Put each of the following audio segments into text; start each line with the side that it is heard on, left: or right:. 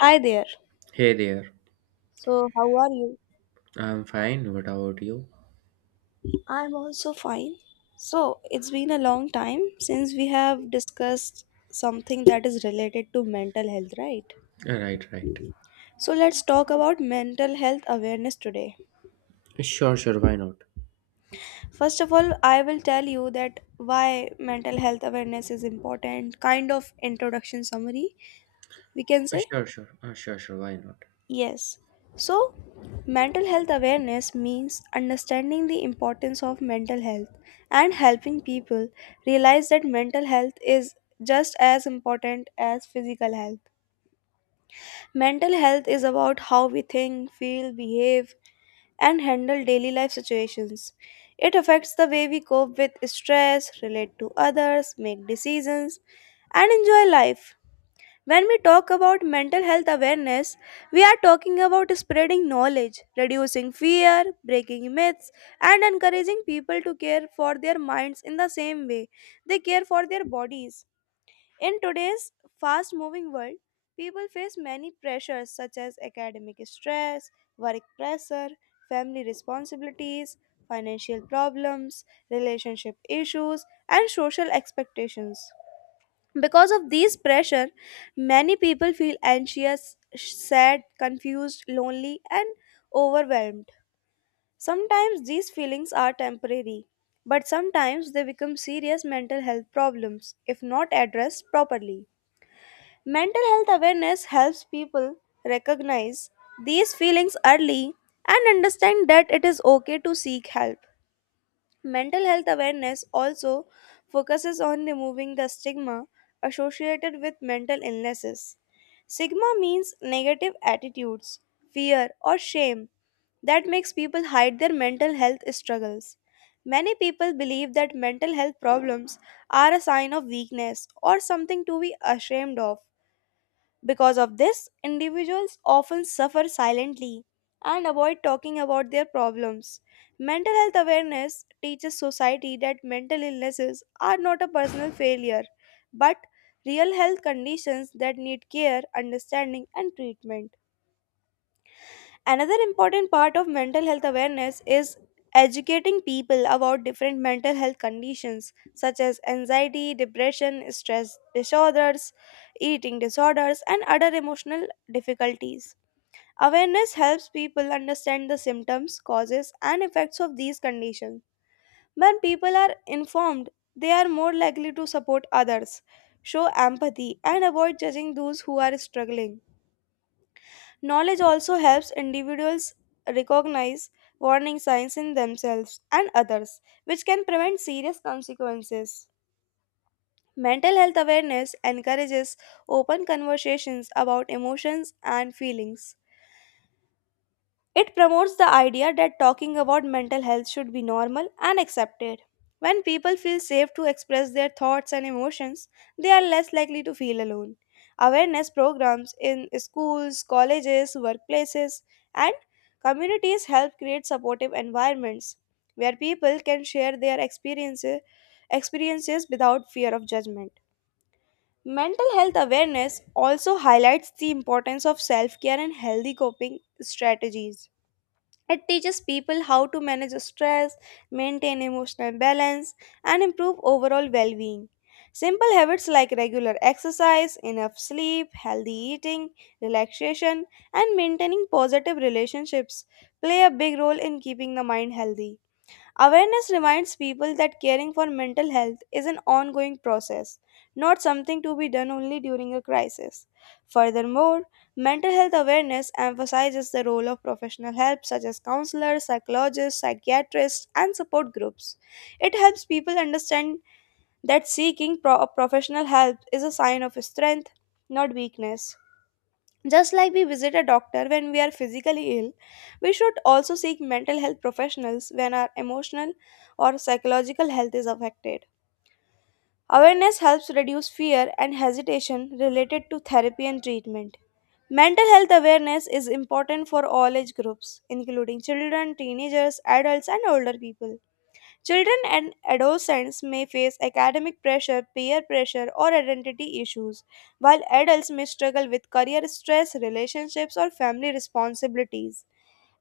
left: Hi there.
right: Hey there,
left: So, how are you?
right: I'm fine. What about you?
left: I'm also fine. So, it's been a long time since we have discussed something that is related to mental health, right?
right: Right, right.
left: So, let's talk about mental health awareness today.
right: Sure, sure, why not?
left: First of all, I will tell you that why mental health awareness is important, kind of introduction summary, we can
right: Uh,
left: say.
right: Sure, sure. Uh, sure, sure. Why not?
left: Yes. So, mental health awareness means understanding the importance of mental health and helping people realize that mental health is just as important as physical health. Mental health is about how we think, feel, behave, and handle daily life situations. It affects the way we cope with stress, relate to others, make decisions, and enjoy life. When we talk about mental health awareness, we are talking about spreading knowledge, reducing fear, breaking myths, and encouraging people to care for their minds in the same way they care for their bodies. In today's fast moving world, people face many pressures such as academic stress, work pressure, family responsibilities, financial problems, relationship issues, and social expectations. Because of these pressure, many people feel anxious, sad, confused, lonely, and overwhelmed. Sometimes these feelings are temporary, but sometimes they become serious mental health problems if not addressed properly. Mental health awareness helps people recognize these feelings early and understand that it is okay to seek help. Mental health awareness also focuses on removing the stigma associated with mental illnesses. Stigma means negative attitudes, fear, or shame that makes people hide their mental health struggles. Many people believe that mental health problems are a sign of weakness or something to be ashamed of, because of this, individuals often suffer silently and avoid talking about their problems. Mental health awareness teaches society that mental illnesses are not a personal failure, but real health conditions that need care, understanding, and treatment. Another important part of mental health awareness is educating people about different mental health conditions such as anxiety, depression, stress disorders, eating disorders, and other emotional difficulties. Awareness helps people understand the symptoms, causes, and effects of these conditions. When people are informed, they are more likely to support others, show empathy, and avoid judging those who are struggling. Knowledge also helps individuals recognize warning signs in themselves and others, which can prevent serious consequences. Mental health awareness encourages open conversations about emotions and feelings. It promotes the idea that talking about mental health should be normal and accepted. When people feel safe to express their thoughts and emotions, they are less likely to feel alone. Awareness programs in schools, colleges, workplaces, and communities help create supportive environments where people can share their experiences without fear of judgment. Mental health awareness also highlights the importance of self-care and healthy coping strategies. It teaches people how to manage stress, maintain emotional balance, and improve overall well being. Simple habits like regular exercise, enough sleep, healthy eating, relaxation, and maintaining positive relationships play a big role in keeping the mind healthy. Awareness reminds people that caring for mental health is an ongoing process, not something to be done only during a crisis. Furthermore, mental health awareness emphasizes the role of professional help such as counselors, psychologists, psychiatrists, and support groups. It helps people understand that seeking professional help is a sign of strength, not weakness. Just like we visit a doctor when we are physically ill, we should also seek mental health professionals when our emotional or psychological health is affected. Awareness helps reduce fear and hesitation related to therapy and treatment. Mental health awareness is important for all age groups, including children, teenagers, adults, and older people. Children and adolescents may face academic pressure, peer pressure, or identity issues, while adults may struggle with career stress, relationships, or family responsibilities.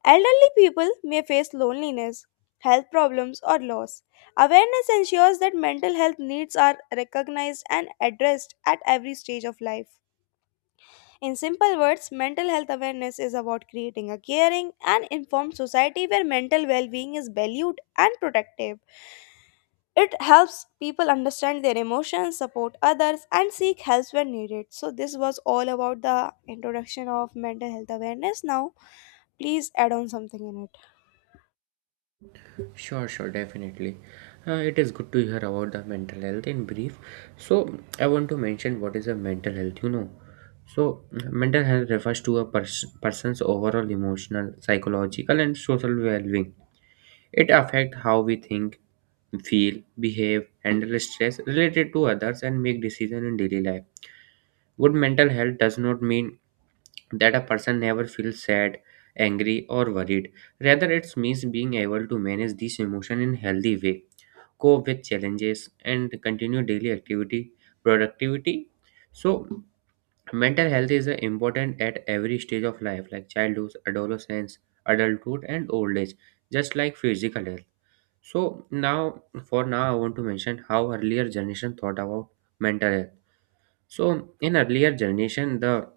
left: Elderly people may face loneliness, health problems, or loss. Awareness ensures that mental health needs are recognized and addressed at every stage of life. In simple words, mental health awareness is about creating a caring and informed society where mental well being is valued and protective. It helps people understand their emotions, support others, and seek help when needed. So, this was all about the introduction of mental health awareness. Now, please add on something in it.
right: Sure, sure. Definitely. It is good to hear about the mental health in brief. So, I want to mention what is a mental health, So, mental health refers to a person's overall emotional, psychological, and social well being. It affects how we think, feel, behave, handle stress related to others, and make decisions in daily life. Good mental health does not mean that a person never feels sad, angry, or worried. Rather, it means being able to manage these emotions in healthy way, cope with challenges, and continue daily activity, productivity. So, mental health is important at every stage of life, like childhood, adolescence, adulthood, and old age, just like physical health. So now, for now, I want to mention how earlier generation thought about mental health. So in earlier generation, the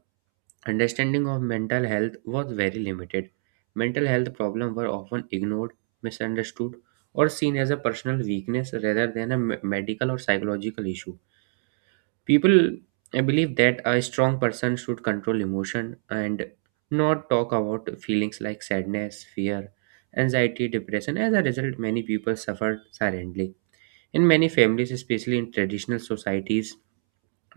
right: understanding of mental health was very limited. Mental health problems were often ignored, misunderstood, or seen as a personal weakness rather than a medical or psychological issue. People believe that a strong person should control emotion and not talk about feelings like sadness, fear, anxiety, depression. As a result, many people suffered silently. In many families, especially in traditional societies,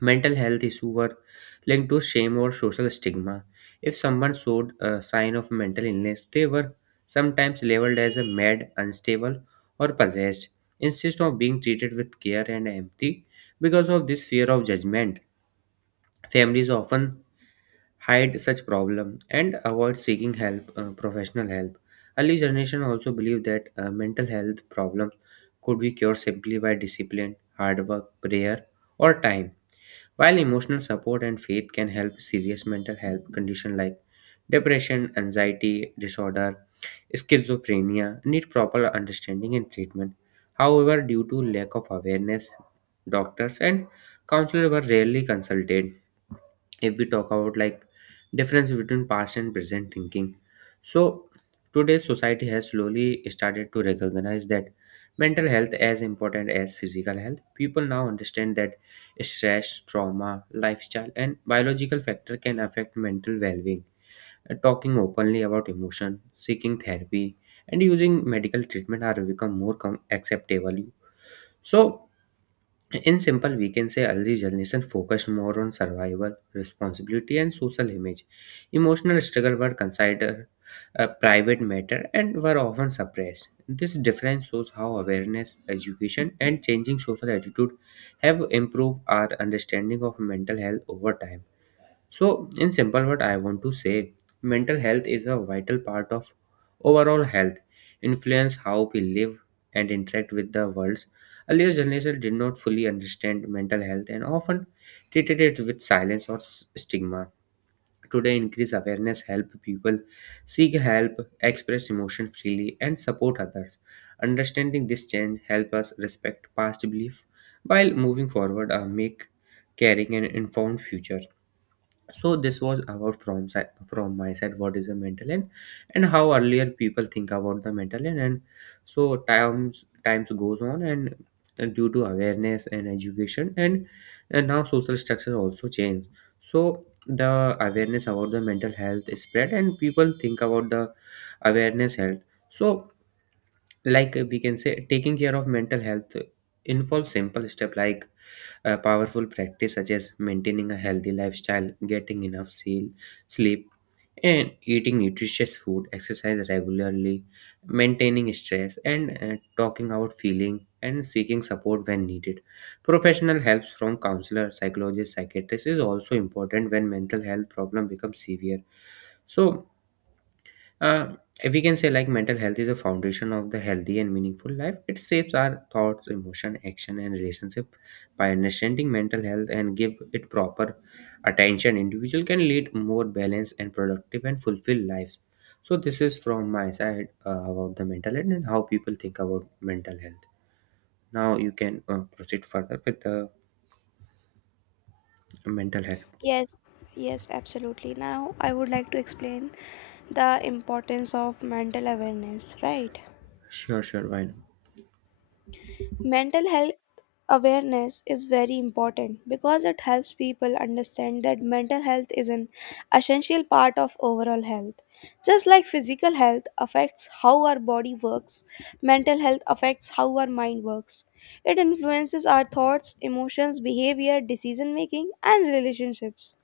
right: mental health issues were linked to shame or social stigma. If someone showed a sign of mental illness, they were sometimes labeled as a mad, unstable, or possessed, instead of being treated with care and empathy. Because of this fear of judgment, families often hide such problem and avoid seeking help, professional help. Early generation also believed that mental health problems could be cured simply by discipline, hard work, prayer, or time while emotional support and faith can help serious mental health conditions like depression, anxiety disorder, schizophrenia need proper understanding and treatment. However, due to lack of awareness, doctors and counselors were rarely consulted. If we talk about like difference between past and present thinking, so today's society has slowly started to recognize that mental health as important as physical health. People now understand that stress, trauma, lifestyle and biological factor can affect mental well-being. Talking openly about emotion, seeking therapy, and using medical treatment are become more acceptable. So in simple, we can say early generation focused more on survival, responsibility, and social image. Emotional struggle were considered a private matter and were often suppressed. This difference shows how awareness, education, and changing social attitude have improved our understanding of mental health over time. So, in simple word, I want to say mental health is a vital part of overall health, influence how we live and interact with the world. Earlier generation did not fully understand mental health and often treated it with silence or stigma. Today, increased awareness help people seek help, express emotion freely, and support others. Understanding this change help us respect past belief while moving forward, make caring an informed future. So this was about from my side what is the mental health and how earlier people think about the mental health, and so times goes on, and due to awareness and education, and now social structure also change. So the awareness about the mental health is spread and people think about the awareness health. So like we can say taking care of mental health involves simple step like a powerful practice such as maintaining a healthy lifestyle, getting enough sleep, and eating nutritious food, exercise regularly, maintaining stress, and talking out feeling and seeking support when needed. Professional help from counselor, psychologist, psychiatrist is also important when mental health problem becomes severe. So uh, we can say like mental health is a foundation of the healthy and meaningful life. It shapes our thoughts, emotion, action, and relationship. By understanding mental health and give it proper attention, individual can lead more balanced and productive and fulfilled lives. So this is from my side about the mental health and how people think about mental health. Now you can proceed further with the mental health.
left: Yes, yes, absolutely. Now, I would like to explain the importance of mental awareness, right?
right: Sure, sure, why not?
left: Mental health awareness is very important because it helps people understand that mental health is an essential part of overall health. Just like physical health affects how our body works, mental health affects how our mind works. It influences our thoughts, emotions, behavior, decision making, and relationships.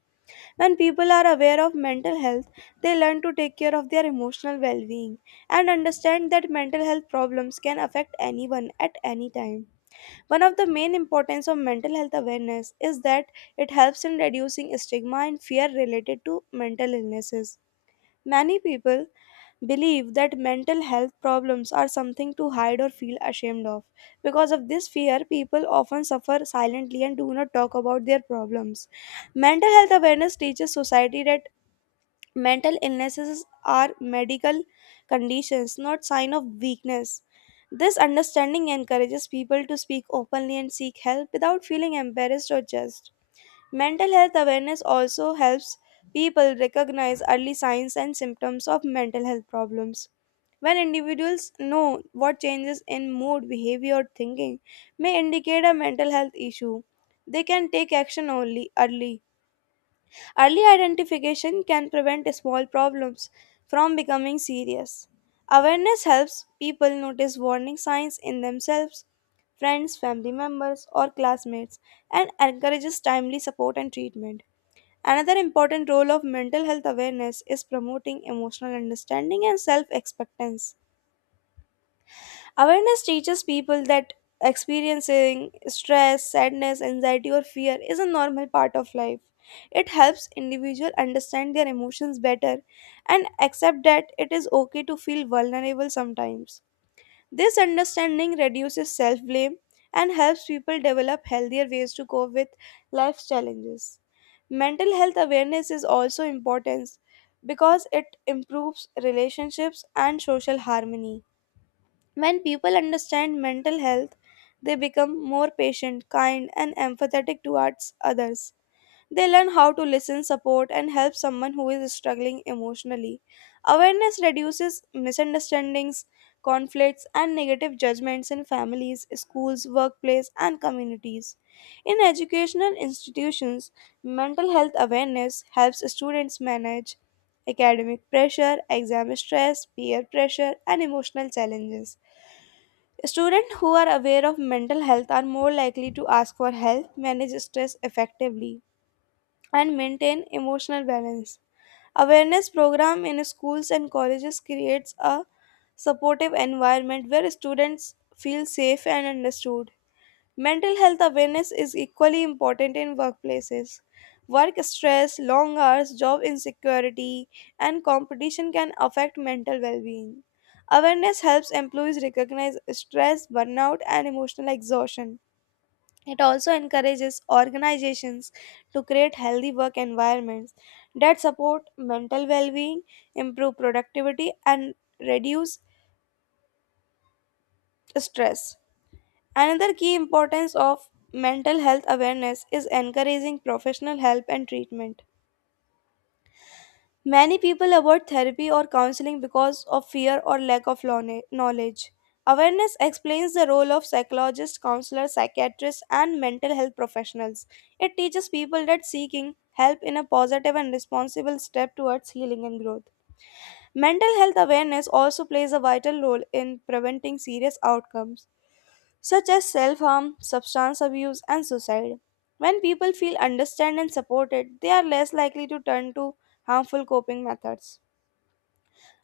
left: When people are aware of mental health, they learn to take care of their emotional well being and understand that mental health problems can affect anyone at any time. One of the main importance of mental health awareness is that it helps in reducing stigma and fear related to mental illnesses. Many people believe that mental health problems are something to hide or feel ashamed of. Because of this fear, people often suffer silently and do not talk about their problems. Mental health awareness teaches society that mental illnesses are medical conditions, not sign of weakness. This understanding encourages people to speak openly and seek help without feeling embarrassed or judged. Mental health awareness also helps people recognize early signs and symptoms of mental health problems. When individuals know what changes in mood, behavior, or thinking may indicate a mental health issue, they can take action only early. Early identification can prevent small problems from becoming serious. Awareness helps people notice warning signs in themselves, friends, family members, or classmates, and encourages timely support and treatment. Another important role of mental health awareness is promoting emotional understanding and self acceptance. Awareness teaches people that experiencing stress, sadness, anxiety, or fear is a normal part of life. It helps individuals understand their emotions better and accept that it is okay to feel vulnerable sometimes. This understanding reduces self blame and helps people develop healthier ways to cope with life's challenges. Mental health awareness is also important because it improves relationships and social harmony. When people understand mental health, they become more patient, kind, and empathetic towards others. They learn how to listen, support, and help someone who is struggling emotionally. Awareness reduces misunderstandings, conflicts, and negative judgments in families, schools, workplace, and communities. In educational institutions, mental health awareness helps students manage academic pressure, exam stress, peer pressure, and emotional challenges. Students who are aware of mental health are more likely to ask for help, manage stress effectively, and maintain emotional balance. Awareness program in schools and colleges creates a supportive environment where students feel safe and understood. Mental health awareness is equally important in workplaces. Work stress, long hours, job insecurity, and competition can affect mental well being. Awareness helps employees recognize stress, burnout, and emotional exhaustion. It also encourages organizations to create healthy work environments that support mental well being, improve productivity, and reduce stress. Another key importance of mental health awareness is encouraging professional help and treatment. Many people avoid therapy or counseling because of fear or lack of knowledge. Awareness explains the role of psychologists, counselors, psychiatrists, and mental health professionals. It teaches people that seeking help in a positive and responsible step towards healing and growth. Mental health awareness also plays a vital role in preventing serious outcomes, such as self harm, substance abuse, and suicide. When people feel understood and supported, they are less likely to turn to harmful coping methods.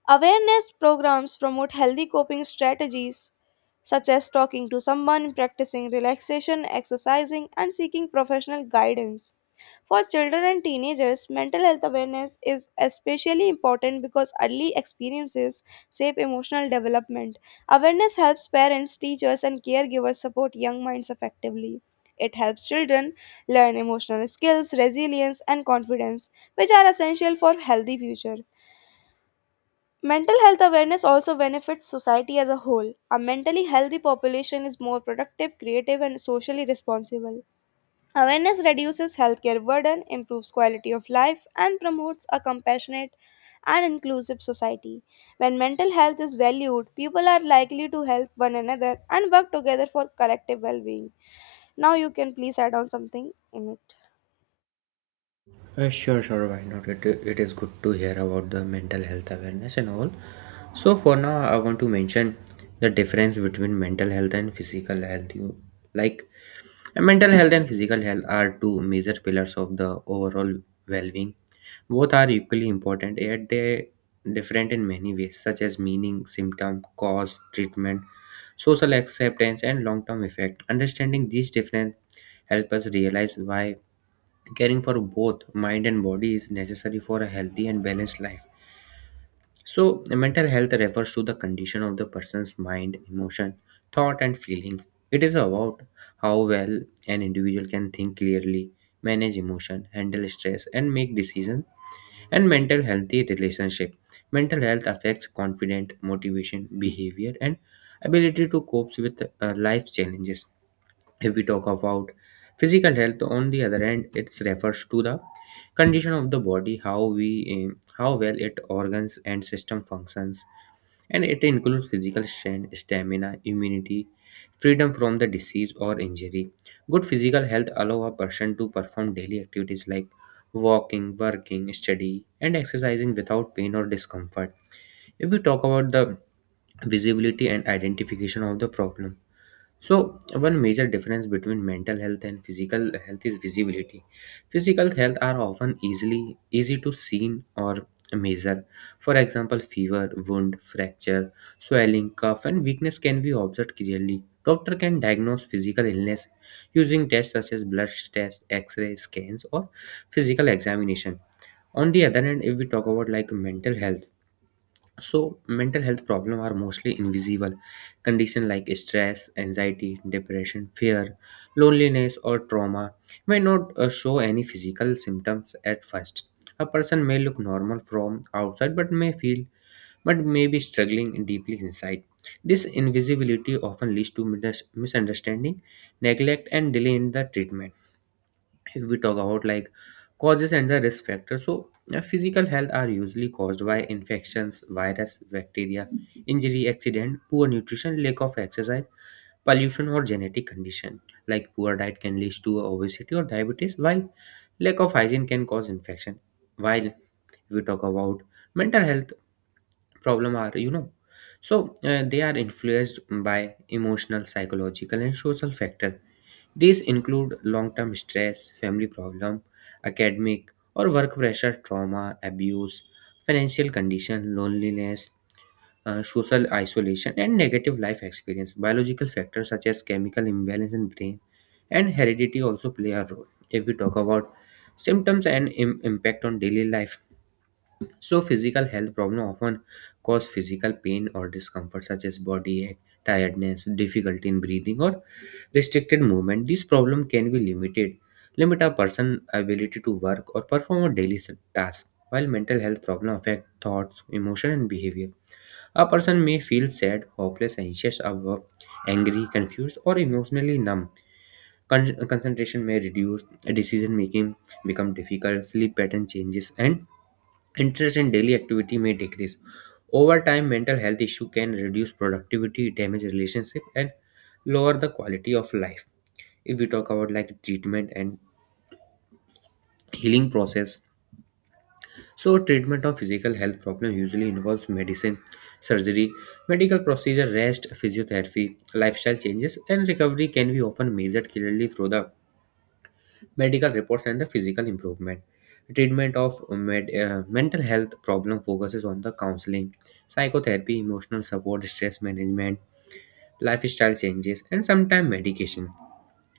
left: Awareness programs promote healthy coping strategies such as talking to someone, practicing relaxation, exercising, and seeking professional guidance. For children and teenagers, mental health awareness is especially important because early experiences shape emotional development. Awareness helps parents, teachers, and caregivers support young minds effectively. It helps children learn emotional skills, resilience, and confidence, which are essential for healthy future. Mental health awareness also benefits society as a whole. A mentally healthy population is more productive, creative, and socially responsible. Awareness reduces healthcare burden, improves quality of life, and promotes a compassionate and inclusive society. When mental health is valued, people are likely to help one another and work together for collective well being. Now, you can please add on something in it.
right: Sure, sure, why not? It is good to hear about the mental health awareness and all. So, for now, I want to mention the difference between mental health and physical health. You like mental health and physical health are two major pillars of the overall well being. Both are equally important, yet they different in many ways, such as meaning, symptom, cause, treatment, social acceptance, and long term effect. Understanding these differences help us realize why caring for both mind and body is necessary for a healthy and balanced life. So, mental health refers to the condition of the person's mind, emotion, thought, and feelings. It is about how well an individual can think clearly, manage emotion, handle stress, and make decisions, and mental healthy relationship. Mental health affects confidence, motivation, behavior, and ability to cope with life challenges. If we talk about physical health, on the other hand, it refers to the condition of the body, how we, how well it organs and system functions, and it includes physical strength, stamina, immunity, freedom from the disease or injury. Good physical health allow a person to perform daily activities like walking, working, study, and exercising without pain or discomfort. If we talk about the visibility and identification of the problem, so one major difference between mental health and physical health is visibility. Physical health are often easily easy to seen or measure. For example, fever, wound, fracture, swelling, cough, and weakness can be observed clearly. Doctor can diagnose physical illness using tests such as blood tests, X-ray scans, or physical examination. On the other hand, if we talk about like mental health, so mental health problems are mostly invisible. Conditions like stress, anxiety, depression, fear, loneliness, or trauma may not show any physical symptoms at first. A person may look normal from outside but may be struggling deeply inside. This invisibility often leads to misunderstanding, neglect, and delay in the treatment. If we talk about like causes and the risk factors, so physical health are usually caused by infections, virus, bacteria, injury, accident, poor nutrition, lack of exercise, pollution, or genetic condition. Like poor diet can lead to obesity or diabetes, while lack of hygiene can cause infection. While if we talk about mental health problem, are you know so they are influenced by emotional, psychological and social factor. These include long term stress, family problem, academic or work pressure, trauma, abuse, financial condition, loneliness, social isolation, and negative life experience. Biological factors such as chemical imbalance in brain and heredity also play a role. If we talk about symptoms and impact on daily life, so physical health problem often cause physical pain or discomfort such as body ache, tiredness, difficulty in breathing, or restricted movement. This problem can be limit a person's ability to work or perform a daily task. While mental health problems affect thoughts, emotion, and behavior, a person may feel sad, hopeless, anxious, above, angry, confused, or emotionally numb. Concentration may reduce, decision making become difficult, sleep pattern changes, and interest in daily activity may decrease. Over time, mental health issue can reduce productivity, damage relationship, and lower the quality of life. If we talk about like treatment and healing process, so treatment of physical health problem usually involves medicine, surgery, medical procedure, rest, physiotherapy, lifestyle changes, and recovery can be often measured clearly through the medical reports and the physical improvement. Treatment of mental health problem focuses on the counseling, psychotherapy, emotional support, stress management, lifestyle changes, and sometimes medication.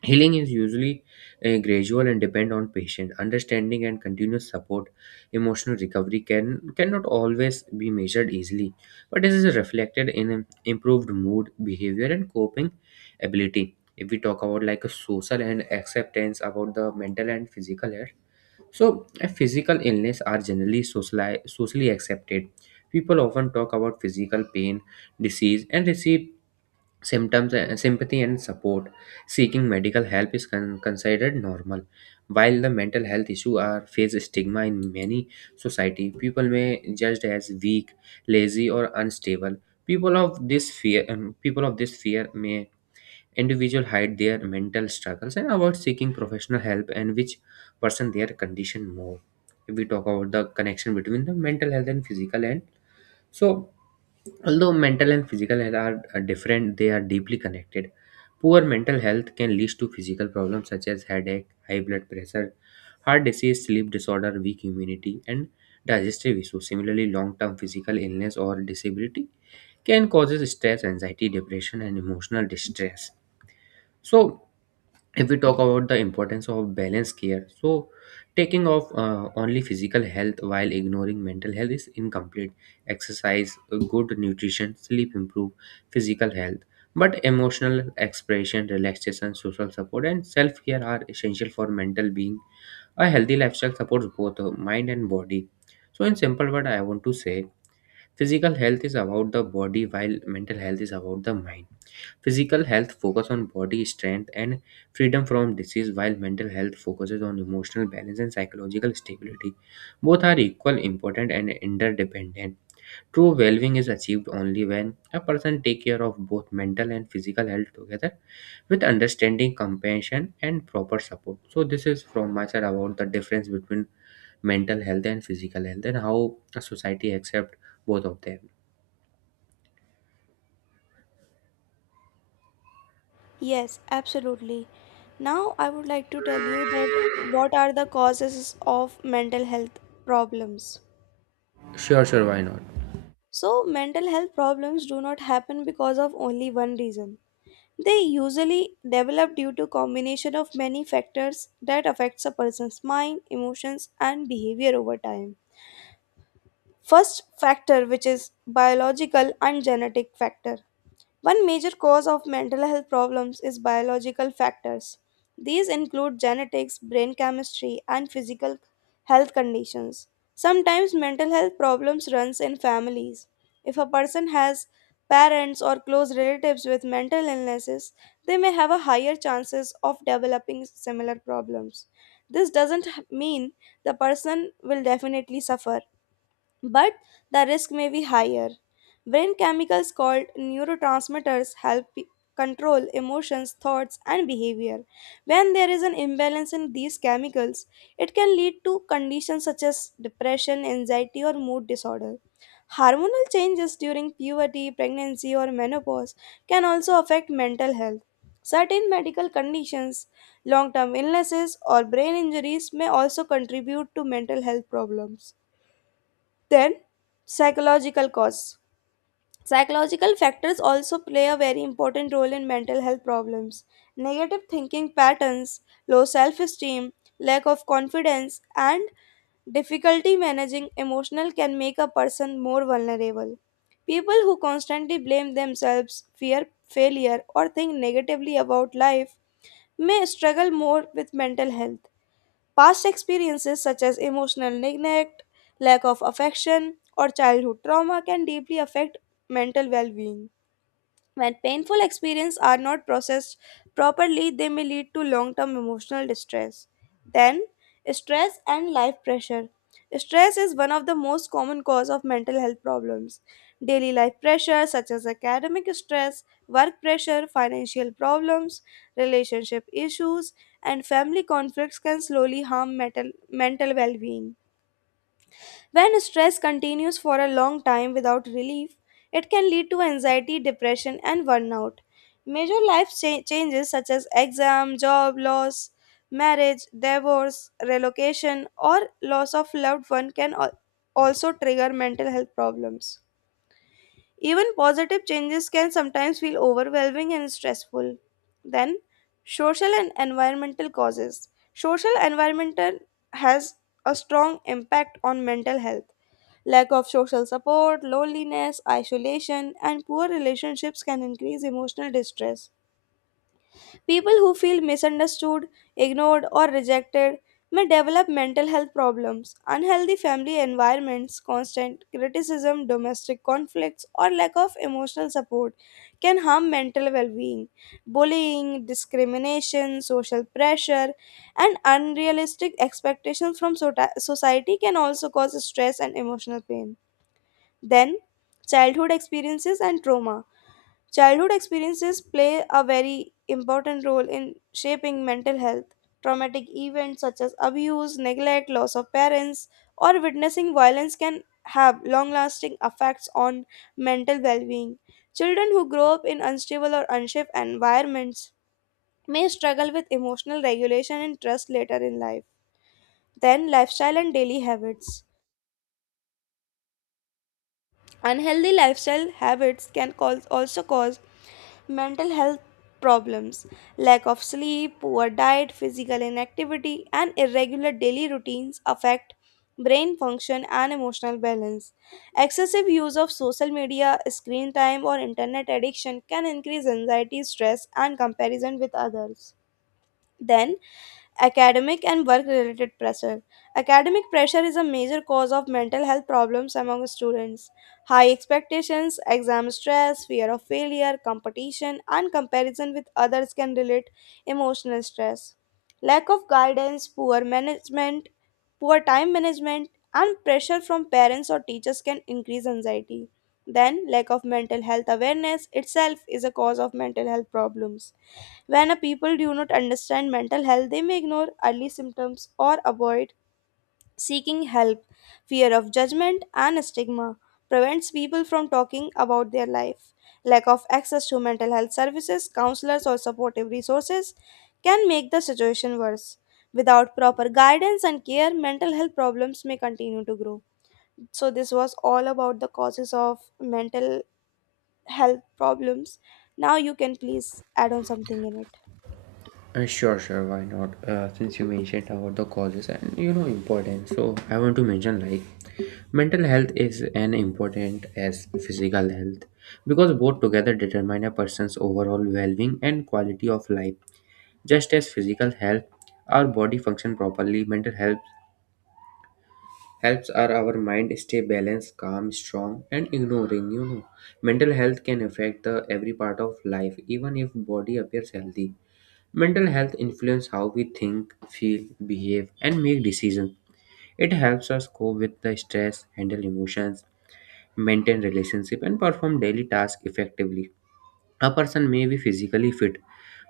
right: Healing is usually gradual and depend on patient understanding and continuous support. Emotional recovery cannot always be measured easily, but this is reflected in improved mood, behavior, and coping ability. If we talk about like a social and acceptance about the mental and physical health, so a physical illness are generally socially accepted. People often talk about physical pain, disease, and receive symptoms and sympathy and support. Seeking medical help is considered normal, while the mental health issue are face stigma in many society. People may judged as weak, lazy or unstable. People of this fear may individual hide their mental struggles and avoid seeking professional help, and which person their condition more. If we talk about the connection between the mental health and physical health, so although mental and physical health are different, they are deeply connected. Poor mental health can lead to physical problems such as headache, high blood pressure, heart disease, sleep disorder, weak immunity, and digestive issues. Similarly, long term physical illness or disability can cause stress, anxiety, depression, and emotional distress. So, if we talk about the importance of balanced care, so taking off only physical health while ignoring mental health is incomplete. Exercise, good nutrition, sleep improve physical health, but emotional expression, relaxation, social support and self-care are essential for mental being. A healthy lifestyle supports both mind and body. So in simple word I want to say physical health is about the body, while mental health is about the mind. Physical health focuses on body strength and freedom from disease, while mental health focuses on emotional balance and psychological stability. Both are equal important and interdependent. True well-being is achieved only when a person take care of both mental and physical health together, with understanding, compassion and proper support. So this is from my side about the difference between mental health and physical health and how a society accept both of them.
left: Yes, absolutely. Now, I would like to tell you that what are the causes of mental health problems.
right: Sure, sure, why not?
left: So, mental health problems do not happen because of only one reason. They usually develop due to combination of many factors that affects a person's mind, emotions and behavior over time. First factor which is biological and genetic factor. One major cause of mental health problems is biological factors. These include genetics, brain chemistry, and physical health conditions. Sometimes mental health problems runs in families. If a person has parents or close relatives with mental illnesses, they may have a higher chances of developing similar problems. This doesn't mean the person will definitely suffer, but the risk may be higher. Brain chemicals called neurotransmitters help control emotions, thoughts, and behavior. When there is an imbalance in these chemicals, it can lead to conditions such as depression, anxiety, or mood disorder. Hormonal changes during puberty, pregnancy, or menopause can also affect mental health. Certain medical conditions, long term illnesses, or brain injuries may also contribute to mental health problems. Then, psychological cause. Psychological factors also play a very important role in mental health problems. Negative thinking patterns, low self esteem, lack of confidence, and difficulty managing emotional can make a person more vulnerable. People who constantly blame themselves, fear failure, or think negatively about life may struggle more with mental health. Past experiences such as emotional neglect, lack of affection, or childhood trauma can deeply affect mental well being. When painful experiences are not processed properly, they may lead to long term emotional distress. Then, stress and life pressure. Stress is one of the most common cause of mental health problems. Daily life pressure such as academic stress, work pressure, financial problems, relationship issues, and family conflicts can slowly harm mental well-being. When stress continues for a long time without relief, it can lead to anxiety, depression, and burnout. Major life changes such as exam, job loss, marriage, divorce, relocation, or loss of loved one can also trigger mental health problems. Even positive changes can sometimes feel overwhelming and stressful. Then, social and environmental causes. Social environmental has a strong impact on mental health. Lack of social support, loneliness, isolation, and poor relationships can increase emotional distress. People who feel misunderstood, ignored, or rejected may develop mental health problems. Unhealthy family environments, constant criticism, domestic conflicts, or lack of emotional support can harm mental well being. Bullying, discrimination, social pressure, and unrealistic expectations from society can also cause stress and emotional pain. Then, childhood experiences and trauma. Childhood experiences play a very important role in shaping mental health. Traumatic events such as abuse, neglect, loss of parents, or witnessing violence can have long lasting effects on mental well being. Children who grow up in unstable or unsafe environments may struggle with emotional regulation and trust later in life. Then, lifestyle and daily habits. Unhealthy lifestyle habits can also cause mental health problems, lack of sleep, poor diet, physical inactivity, and irregular daily routines affect brain function and emotional balance. Excessive use of social media, screen time, or internet addiction can increase anxiety, stress, and comparison with others. Then, academic and work related pressure. Academic pressure is a major cause of mental health problems among students. High expectations, exam stress, fear of failure, competition, and comparison with others can relate emotional stress. Lack of guidance, poor time management, and pressure from parents or teachers can increase anxiety. Then, lack of mental health awareness itself is a cause of mental health problems. When a people do not understand mental health, they may ignore early symptoms or avoid seeking help. Fear of judgment and stigma prevents people from talking about their life. Lack of access to mental health services, counselors, or supportive resources can make the situation worse. Without proper guidance and care, mental health problems may continue to grow. So, this was all about the causes of mental health problems. Now, you can please add on something in it.
right: Sure, sure, why not? Since you mentioned about the causes and you know importance, so I want to mention like mental health is an important as physical health, because both together determine a person's overall well-being and quality of life. Just as physical health, our body function properly, mental health helps our mind stay balanced, calm, strong, and ignoring. You know, mental health can affect the every part of life, even if body appears healthy. Mental health influences how we think, feel, behave, and make decisions. It helps us cope with the stress, handle emotions, maintain relationships, and perform daily tasks effectively. A person may be physically fit,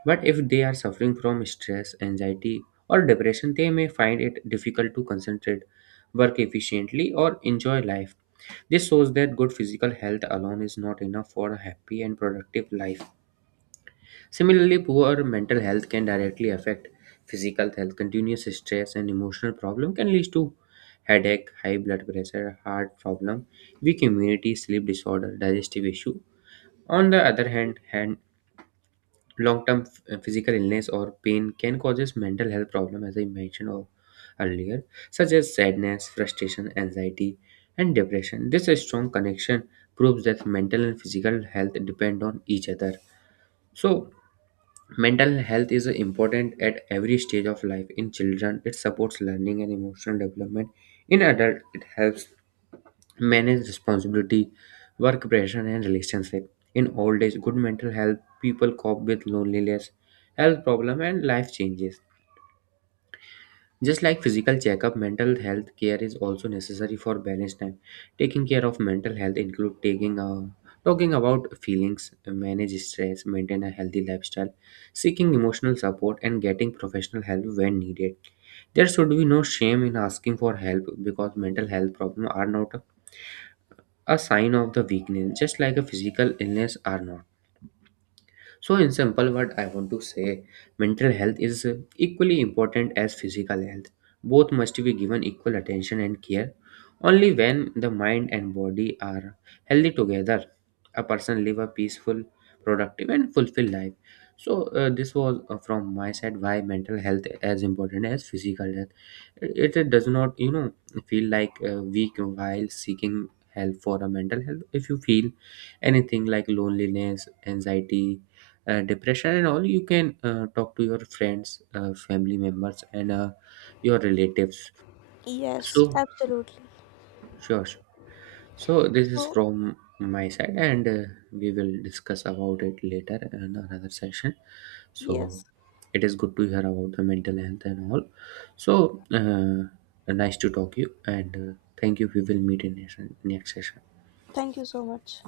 right: but if they are suffering from stress, anxiety, or depression, they may find it difficult to concentrate, work efficiently, or enjoy life. This shows that good physical health alone is not enough for a happy and productive life. Similarly, poor mental health can directly affect physical health. Continuous stress and emotional problem can lead to headache, high blood pressure, heart problem, weak immunity, sleep disorder, digestive issue. On the other hand, physical illness or pain can causes mental health problem, as I mentioned earlier, such as sadness, frustration, anxiety, and depression. This strong connection proves that mental and physical health depend on each other. So mental health is important at every stage of life. In children, it supports learning and emotional development. In adult, it helps manage responsibility, work pressure, and relationship. In old age, good mental health, people cope with loneliness, health problem, and life changes. Just like physical checkup, mental health care is also necessary for balanced time. Taking care of mental health include taking a talking about feelings, manage stress, maintain a healthy lifestyle, seeking emotional support and getting professional help when needed. There should be no shame in asking for help, because mental health problems are not a sign of the weakness, just like a physical illness are not. So, in simple word, I want to say mental health is equally important as physical health. Both must be given equal attention and care. Only when the mind and body are healthy together, a person live a peaceful, productive, and fulfilled life. So, this was from my side why mental health as important as physical health. It does not, you know, feel like weak while seeking help for a mental health. If you feel anything like loneliness, anxiety, depression and all, you can talk to your friends, family members, and your relatives.
left: Yes,
right: So
left: absolutely.
right: sure, sure. So this is
left: So,
right: from my side, and we will discuss about it later in another session.
left: yes,
right: So it is good to hear about the mental health and all. So nice to talk you, and thank you. We will meet in next next session.
left: thank you so much.